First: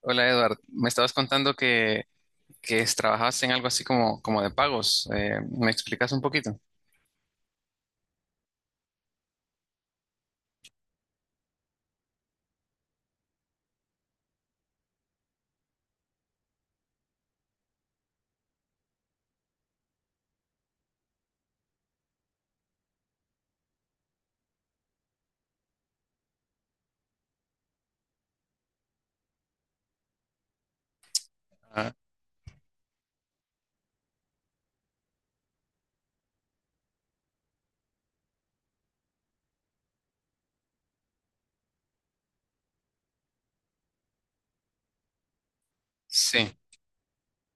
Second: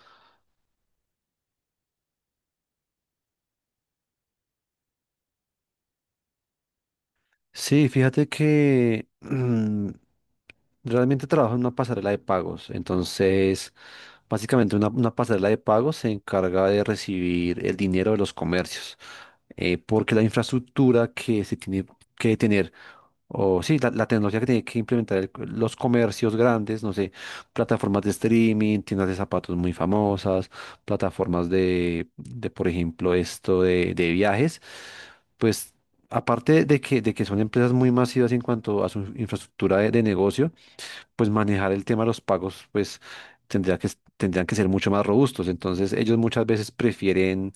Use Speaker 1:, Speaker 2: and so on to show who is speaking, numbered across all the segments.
Speaker 1: Hola Edward, me estabas contando que, trabajabas en algo así como, como de pagos. ¿Me explicas un poquito?
Speaker 2: Sí, fíjate que realmente trabajo en una pasarela de pagos. Entonces, básicamente una pasarela de pagos se encarga de recibir el dinero de los comercios, porque la infraestructura que se tiene que tener o sí, la tecnología que tiene que implementar los comercios grandes, no sé, plataformas de streaming, tiendas de zapatos muy famosas, plataformas
Speaker 1: Ah,
Speaker 2: por ejemplo, esto de viajes, pues aparte de que son empresas muy masivas en cuanto a su infraestructura de negocio, pues manejar el tema de los pagos, pues tendría que, tendrían que ser mucho más robustos. Entonces, ellos muchas
Speaker 1: sí,
Speaker 2: veces prefieren,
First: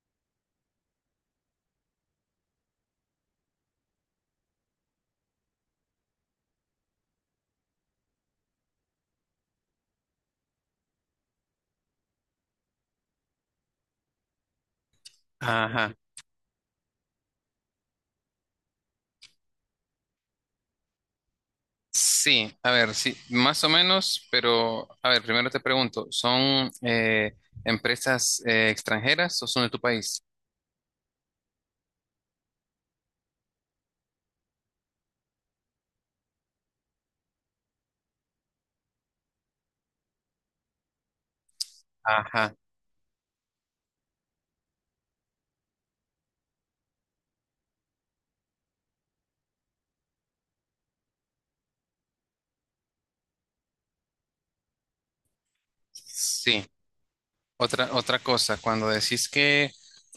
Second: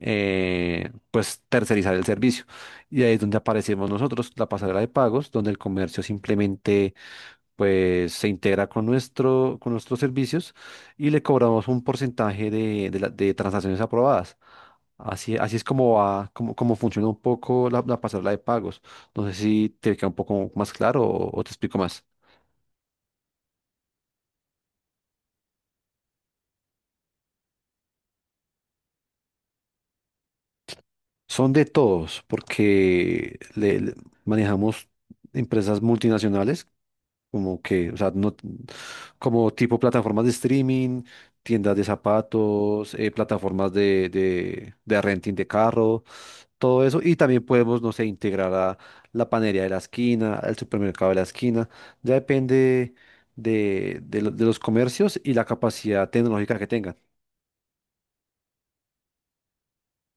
Speaker 2: pues, tercerizar el servicio. Y ahí es donde aparecemos nosotros, la pasarela de pagos, donde el comercio simplemente, pues, se integra con nuestro, con nuestros servicios y le cobramos un porcentaje de de transacciones aprobadas. Así, así es como
Speaker 1: ajá.
Speaker 2: va, como, como funciona un poco la pasarela de pagos. No sé si te queda un poco más claro o te explico más.
Speaker 1: Sí, a ver, sí, más o menos, pero a ver, primero te pregunto, ¿son empresas extranjeras o son de tu país?
Speaker 2: Son de todos, porque manejamos empresas multinacionales, como que, o sea, no, como tipo plataformas de streaming, tiendas de
Speaker 1: Ajá,
Speaker 2: zapatos, plataformas de renting de carro, todo eso. Y también podemos, no sé, integrar a la panería de la esquina, al supermercado de la esquina. Ya depende de, de los comercios y la capacidad tecnológica
Speaker 1: sí.
Speaker 2: que tengan.
Speaker 1: Otra cosa, cuando decís que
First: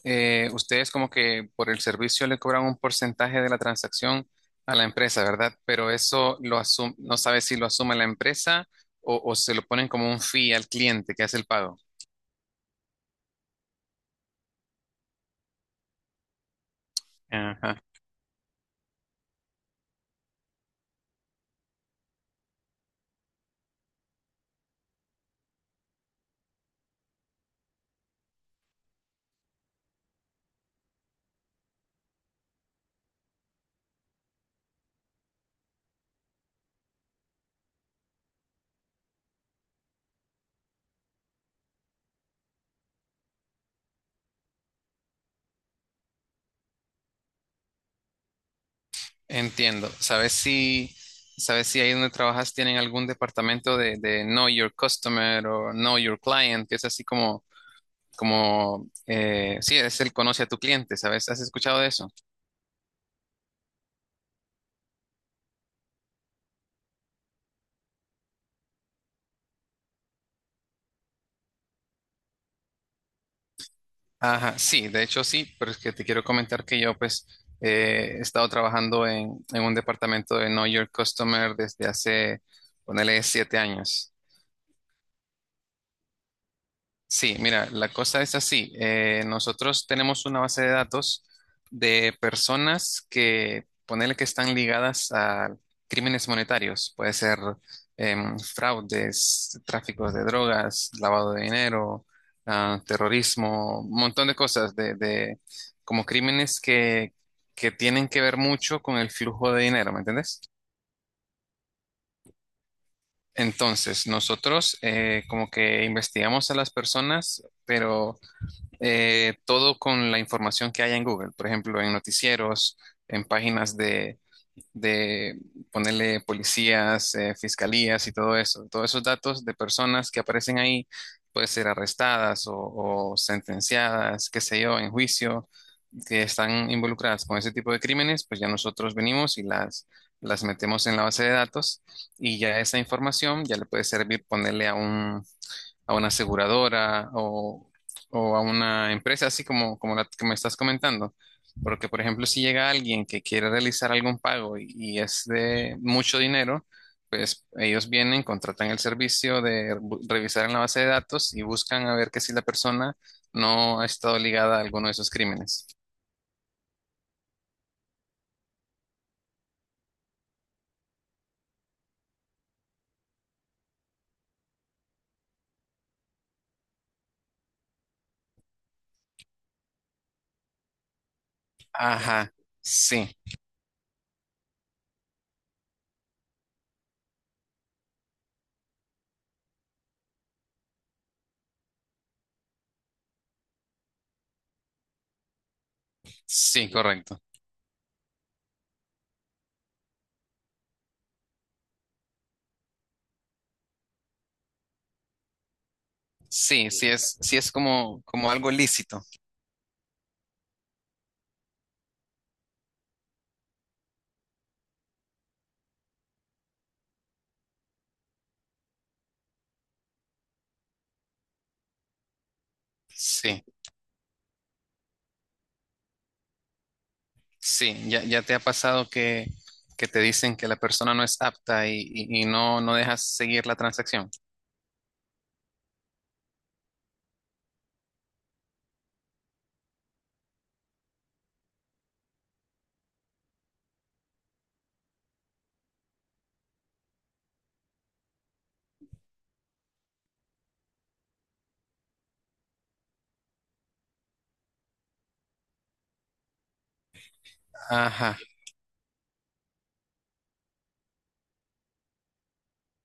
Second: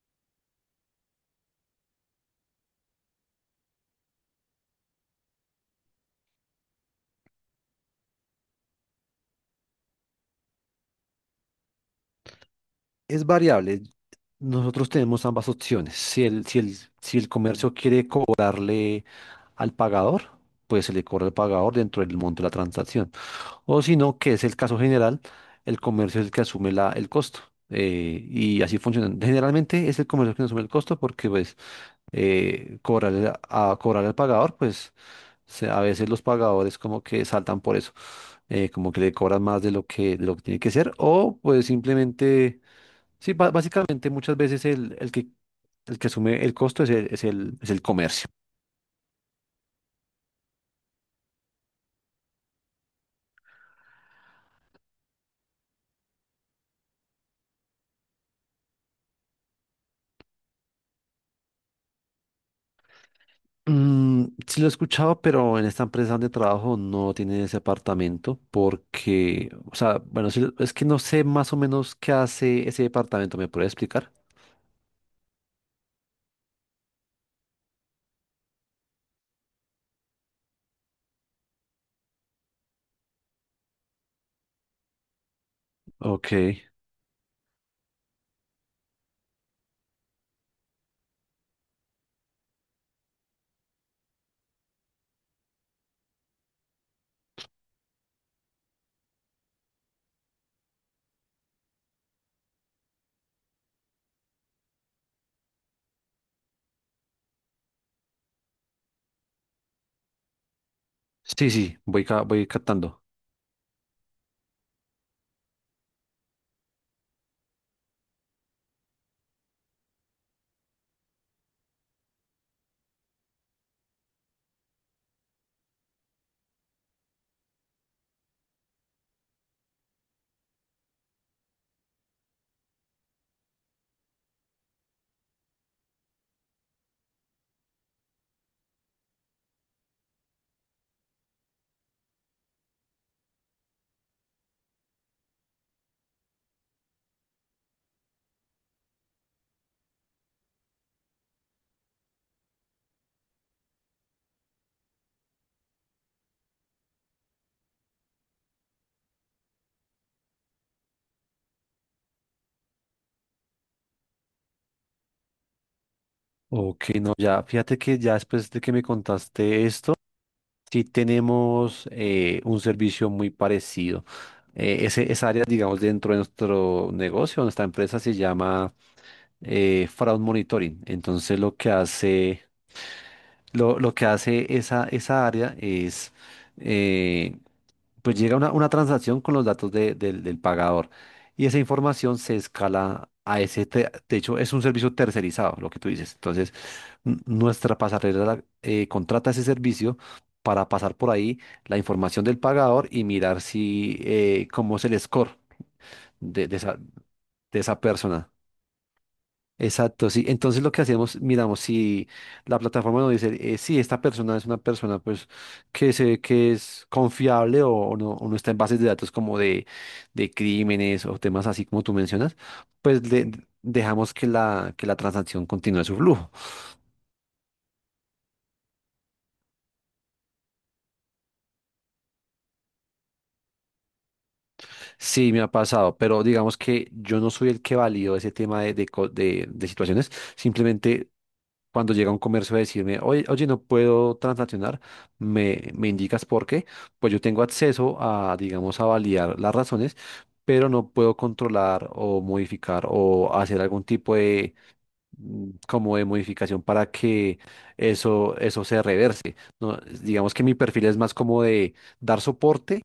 Speaker 1: ustedes como que por el servicio le cobran un porcentaje de la transacción a la empresa, ¿verdad? Pero eso no sabes si lo asume la empresa o se lo ponen como un fee al cliente que hace el pago.
Speaker 2: Es variable. Nosotros tenemos ambas opciones. Si el comercio
Speaker 1: Ajá.
Speaker 2: quiere cobrarle al pagador, pues se le cobra al pagador dentro del monto de la transacción. O si no, que es el caso general, el comercio es el que asume la, el costo. Y así funciona. Generalmente es el comercio que asume el costo porque pues cobrarle a cobrar al pagador, pues a veces los pagadores como que saltan por eso, como que le cobran más de lo que tiene que ser o pues simplemente sí, básicamente muchas veces el que asume el costo es el comercio.
Speaker 1: Entiendo. Sabes si ahí donde trabajas tienen algún departamento de Know Your Customer o Know Your Client, que es así como, como sí, es el conoce a tu cliente, ¿sabes? ¿Has escuchado de eso?
Speaker 2: Mm, sí lo he escuchado, pero en esta empresa donde trabajo no tiene ese apartamento porque, o sea, bueno, sí, es que no sé más o menos qué hace ese departamento. ¿Me puede explicar?
Speaker 1: Ajá, sí, de hecho sí, pero es que te quiero comentar que yo pues he estado trabajando en un departamento de Know Your Customer desde hace, ponele, siete años.
Speaker 2: Ok,
Speaker 1: Sí, mira, la cosa es así. Nosotros tenemos una base de datos de personas que, ponele que están ligadas a crímenes monetarios. Puede ser fraudes, tráfico de drogas, lavado de dinero, ah, terrorismo, un montón de cosas como crímenes que tienen que ver mucho con el flujo de dinero, ¿me entiendes?
Speaker 2: sí, sí, voy, voy captando.
Speaker 1: Entonces, nosotros como que investigamos a las personas, pero todo con la información que haya en Google, por ejemplo, en noticieros, en páginas de ponerle policías, fiscalías y todo eso. Todos esos datos de personas que aparecen ahí, pueden ser arrestadas o sentenciadas, qué sé yo, en juicio, que están involucradas con ese tipo de crímenes, pues ya nosotros venimos y las metemos en la base de datos y ya esa información ya le puede servir ponerle a un a una aseguradora o a una empresa así como, como la que me estás comentando. Porque, por ejemplo, si llega alguien que quiere realizar algún pago y es de mucho dinero, pues ellos vienen, contratan el servicio de revisar en la base de datos y buscan a ver que si la persona no ha estado ligada a alguno de esos crímenes.
Speaker 2: Ok, no, ya, fíjate que ya después de que me contaste esto, sí tenemos un servicio muy parecido. Esa área, digamos, dentro de nuestro negocio, nuestra empresa se llama Fraud Monitoring. Entonces lo que
Speaker 1: Ajá,
Speaker 2: hace,
Speaker 1: sí,
Speaker 2: lo que hace esa área es... eh, pues llega una transacción con los datos del pagador y esa información se escala a ese, de hecho es un servicio tercerizado, lo que tú dices. Entonces,
Speaker 1: sí, correcto.
Speaker 2: nuestra pasarela contrata ese servicio para pasar por ahí la información del pagador y mirar si, cómo es el score de
Speaker 1: Sí, sí es
Speaker 2: de esa
Speaker 1: como, como
Speaker 2: persona.
Speaker 1: algo lícito.
Speaker 2: Exacto, sí. Entonces lo que hacíamos, miramos si la plataforma nos dice, si esta persona es una persona pues que es confiable o no está en bases de datos como de crímenes o temas así como tú mencionas, pues le-
Speaker 1: Sí.
Speaker 2: dejamos que la transacción continúe su flujo.
Speaker 1: Sí, ya, ya te ha pasado que te dicen que la persona no es apta y, y no, no dejas seguir la transacción.
Speaker 2: Sí, me ha pasado, pero digamos que yo no soy el que valido ese tema de, de situaciones. Simplemente cuando llega un comercio a decirme, oye, no puedo transaccionar, me indicas por qué, pues yo tengo acceso a, digamos, a validar las razones, pero no puedo controlar o modificar o hacer algún tipo como de modificación para que
Speaker 1: Ajá,
Speaker 2: eso se reverse, ¿no? Digamos que mi perfil es más como de dar soporte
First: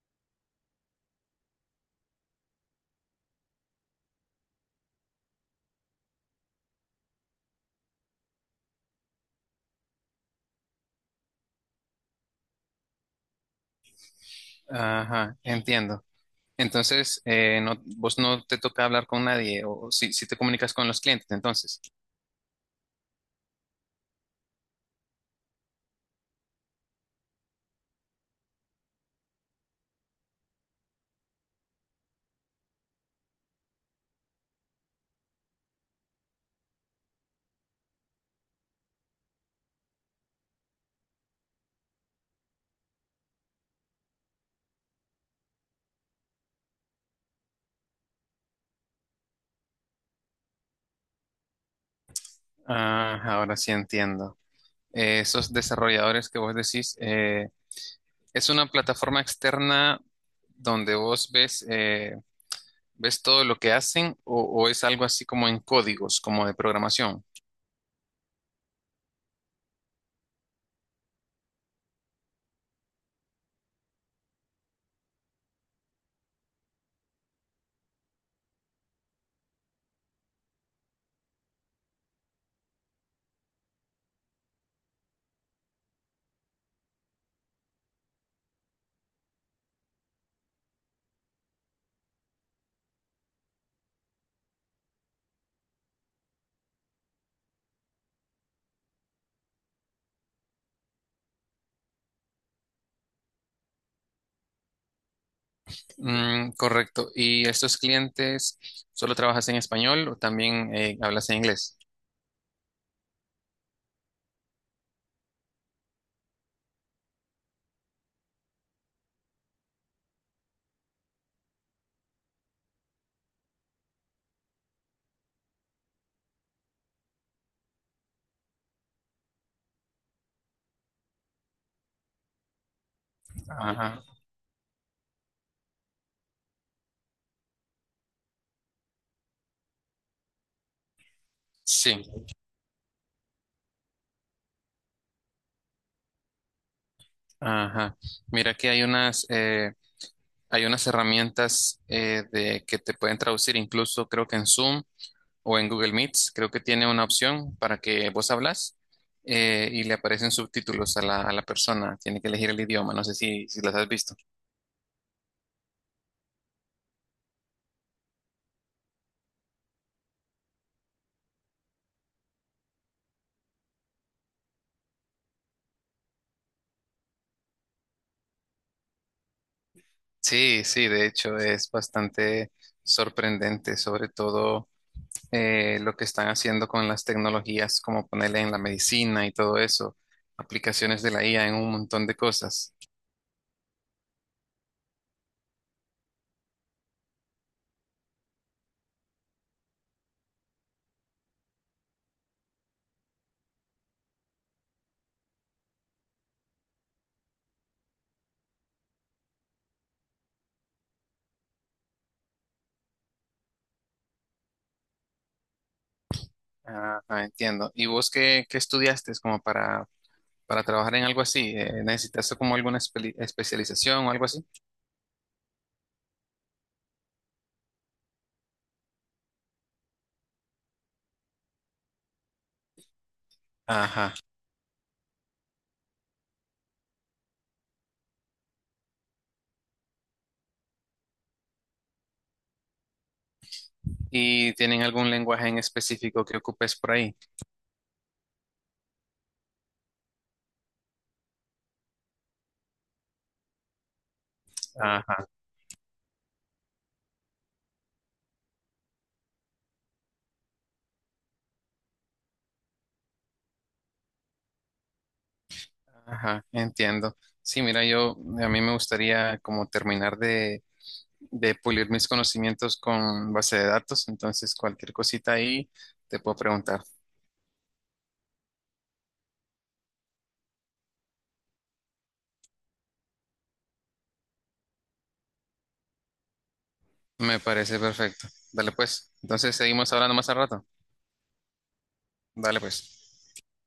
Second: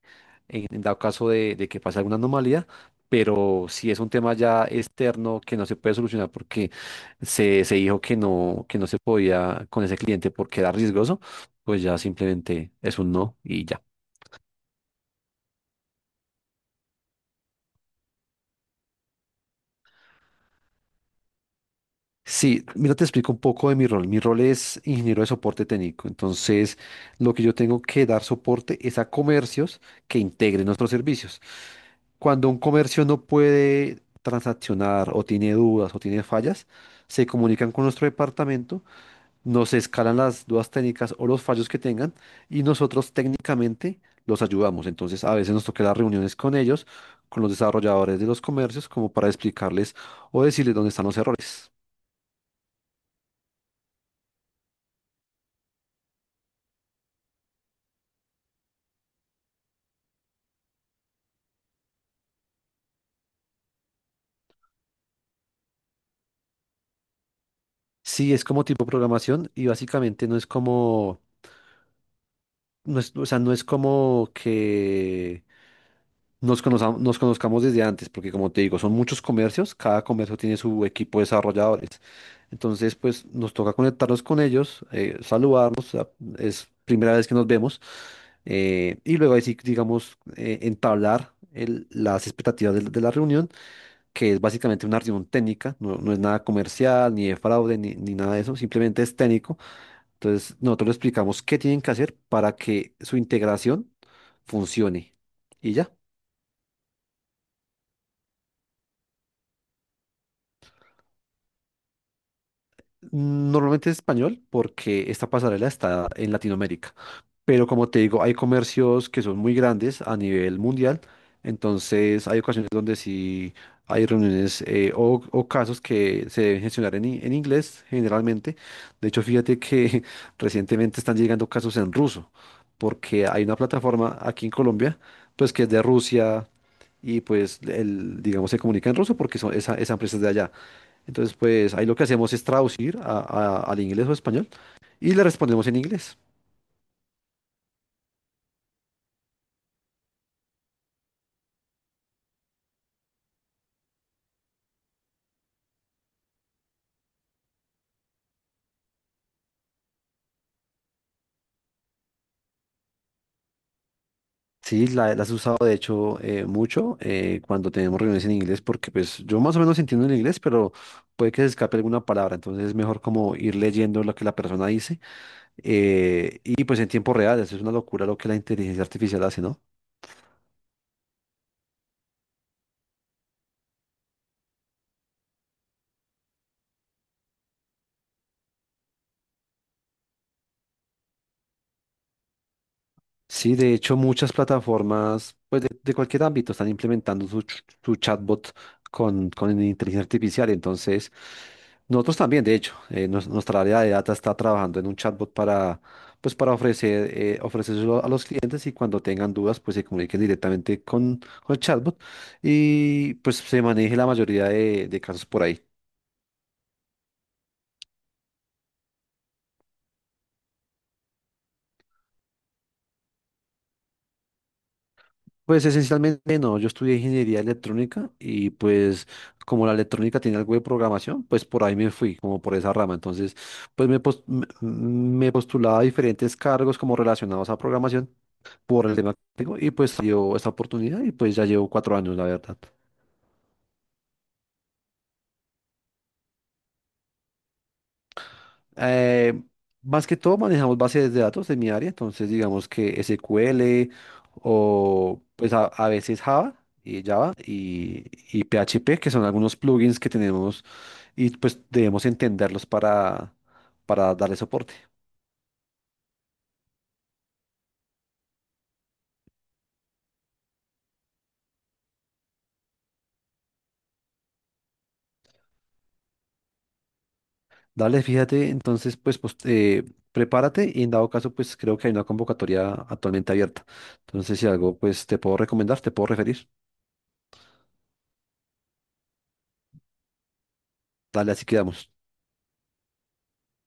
Speaker 2: en dado caso de que pase alguna anomalía, pero si es un tema ya externo que no se puede solucionar porque se dijo que no se podía con ese cliente porque era riesgoso, pues ya simplemente es un no y ya.
Speaker 1: ajá, entiendo. Entonces, no, vos no te toca hablar con nadie o si, si te comunicas con los clientes, entonces.
Speaker 2: Sí, mira, te explico un poco de mi rol. Mi rol es ingeniero de soporte técnico. Entonces, lo que yo tengo que dar soporte es a comercios que integren nuestros servicios. Cuando un comercio no puede transaccionar o tiene dudas o tiene fallas, se comunican con nuestro departamento, nos escalan las dudas técnicas o los fallos que tengan y nosotros técnicamente los ayudamos. Entonces, a veces nos toca las reuniones con ellos, con los desarrolladores de los comercios, como para explicarles o decirles dónde están los errores.
Speaker 1: Ah, ahora sí entiendo. Esos desarrolladores que vos decís, es una plataforma externa donde vos ves, ves todo lo que hacen o es algo así como en códigos, como de programación.
Speaker 2: Sí, es como tipo programación y básicamente no es como, o sea, no es como que nos conozcamos desde antes, porque como te digo, son muchos comercios, cada comercio tiene su equipo de desarrolladores. Entonces, pues nos toca conectarnos con ellos, saludarnos, es primera vez que nos vemos, y luego ahí sí, digamos, entablar las expectativas de la reunión, que es básicamente una reunión técnica, no, no es nada comercial, ni de fraude, ni, ni nada de eso, simplemente es técnico. Entonces, nosotros les explicamos qué tienen que hacer para que su integración funcione. Y ya.
Speaker 1: Mm, correcto. ¿Y estos clientes solo trabajas en español o también hablas en inglés?
Speaker 2: Normalmente es español porque esta pasarela está en Latinoamérica. Pero como te digo, hay comercios que son muy grandes a nivel mundial, entonces hay ocasiones donde sí hay reuniones o casos que se deben gestionar en, en inglés generalmente. De hecho, fíjate que recientemente están llegando casos en ruso, porque hay una
Speaker 1: Ajá.
Speaker 2: plataforma aquí en Colombia, pues que es de Rusia y pues el, digamos se comunica en ruso porque son esa, esa empresa es de allá. Entonces, pues ahí lo
Speaker 1: Sí.
Speaker 2: que hacemos es traducir al inglés o español y le respondemos en inglés.
Speaker 1: Ajá. Mira que hay unas herramientas que te pueden traducir, incluso creo que en Zoom o en Google Meets, creo que tiene una opción para que vos hablas y le aparecen subtítulos a la persona. Tiene que elegir el idioma. No sé si, si las has visto.
Speaker 2: Sí, la has usado de hecho mucho cuando tenemos reuniones en inglés, porque pues yo más o menos entiendo el inglés, pero puede que se escape alguna palabra, entonces es mejor como ir leyendo lo que la persona dice, y pues en tiempo real, eso es una locura lo que la inteligencia artificial hace, ¿no?
Speaker 1: Sí, sí, de hecho es bastante sorprendente, sobre todo. Lo que están haciendo con las tecnologías, como ponerle en la medicina y todo eso, aplicaciones de la IA en un montón de cosas.
Speaker 2: Sí, de hecho, muchas plataformas, pues de cualquier ámbito, están implementando su, su chatbot con inteligencia artificial. Entonces, nosotros también, de hecho, nuestra área de data está trabajando en un chatbot para, pues, para ofrecer, ofrecérselo a los clientes y cuando tengan dudas, pues se comuniquen directamente con el chatbot y pues se maneje la mayoría de casos por ahí.
Speaker 1: Ah, ah, entiendo. ¿Y vos qué, qué estudiaste como para trabajar en algo así? ¿Necesitaste como alguna especialización o algo así?
Speaker 2: Pues esencialmente no, yo estudié ingeniería electrónica y pues como la electrónica tiene algo de programación, pues por ahí me fui, como por esa rama. Entonces, pues
Speaker 1: Ajá.
Speaker 2: me postulaba a diferentes cargos como relacionados a programación por el tema que tengo y pues dio esta oportunidad y pues ya llevo cuatro años, la verdad.
Speaker 1: ¿Y tienen algún lenguaje en específico que ocupes por ahí?
Speaker 2: Eh, más que todo manejamos bases de datos en mi área, entonces digamos que SQL o
Speaker 1: Ajá,
Speaker 2: pues a veces Java y Java y, y PHP, que son algunos plugins que tenemos y pues debemos entenderlos para darle soporte.
Speaker 1: ajá, entiendo. Sí, mira, yo a mí me gustaría como terminar de pulir mis conocimientos con base de datos, entonces cualquier cosita ahí te puedo preguntar.
Speaker 2: Dale, fíjate, entonces pues, prepárate y en dado caso pues creo que hay una convocatoria actualmente abierta. Entonces si algo pues te puedo recomendar, te puedo referir.
Speaker 1: Me parece perfecto. Dale pues. Entonces seguimos hablando más al rato.
Speaker 2: Dale, así quedamos.
Speaker 1: Dale pues.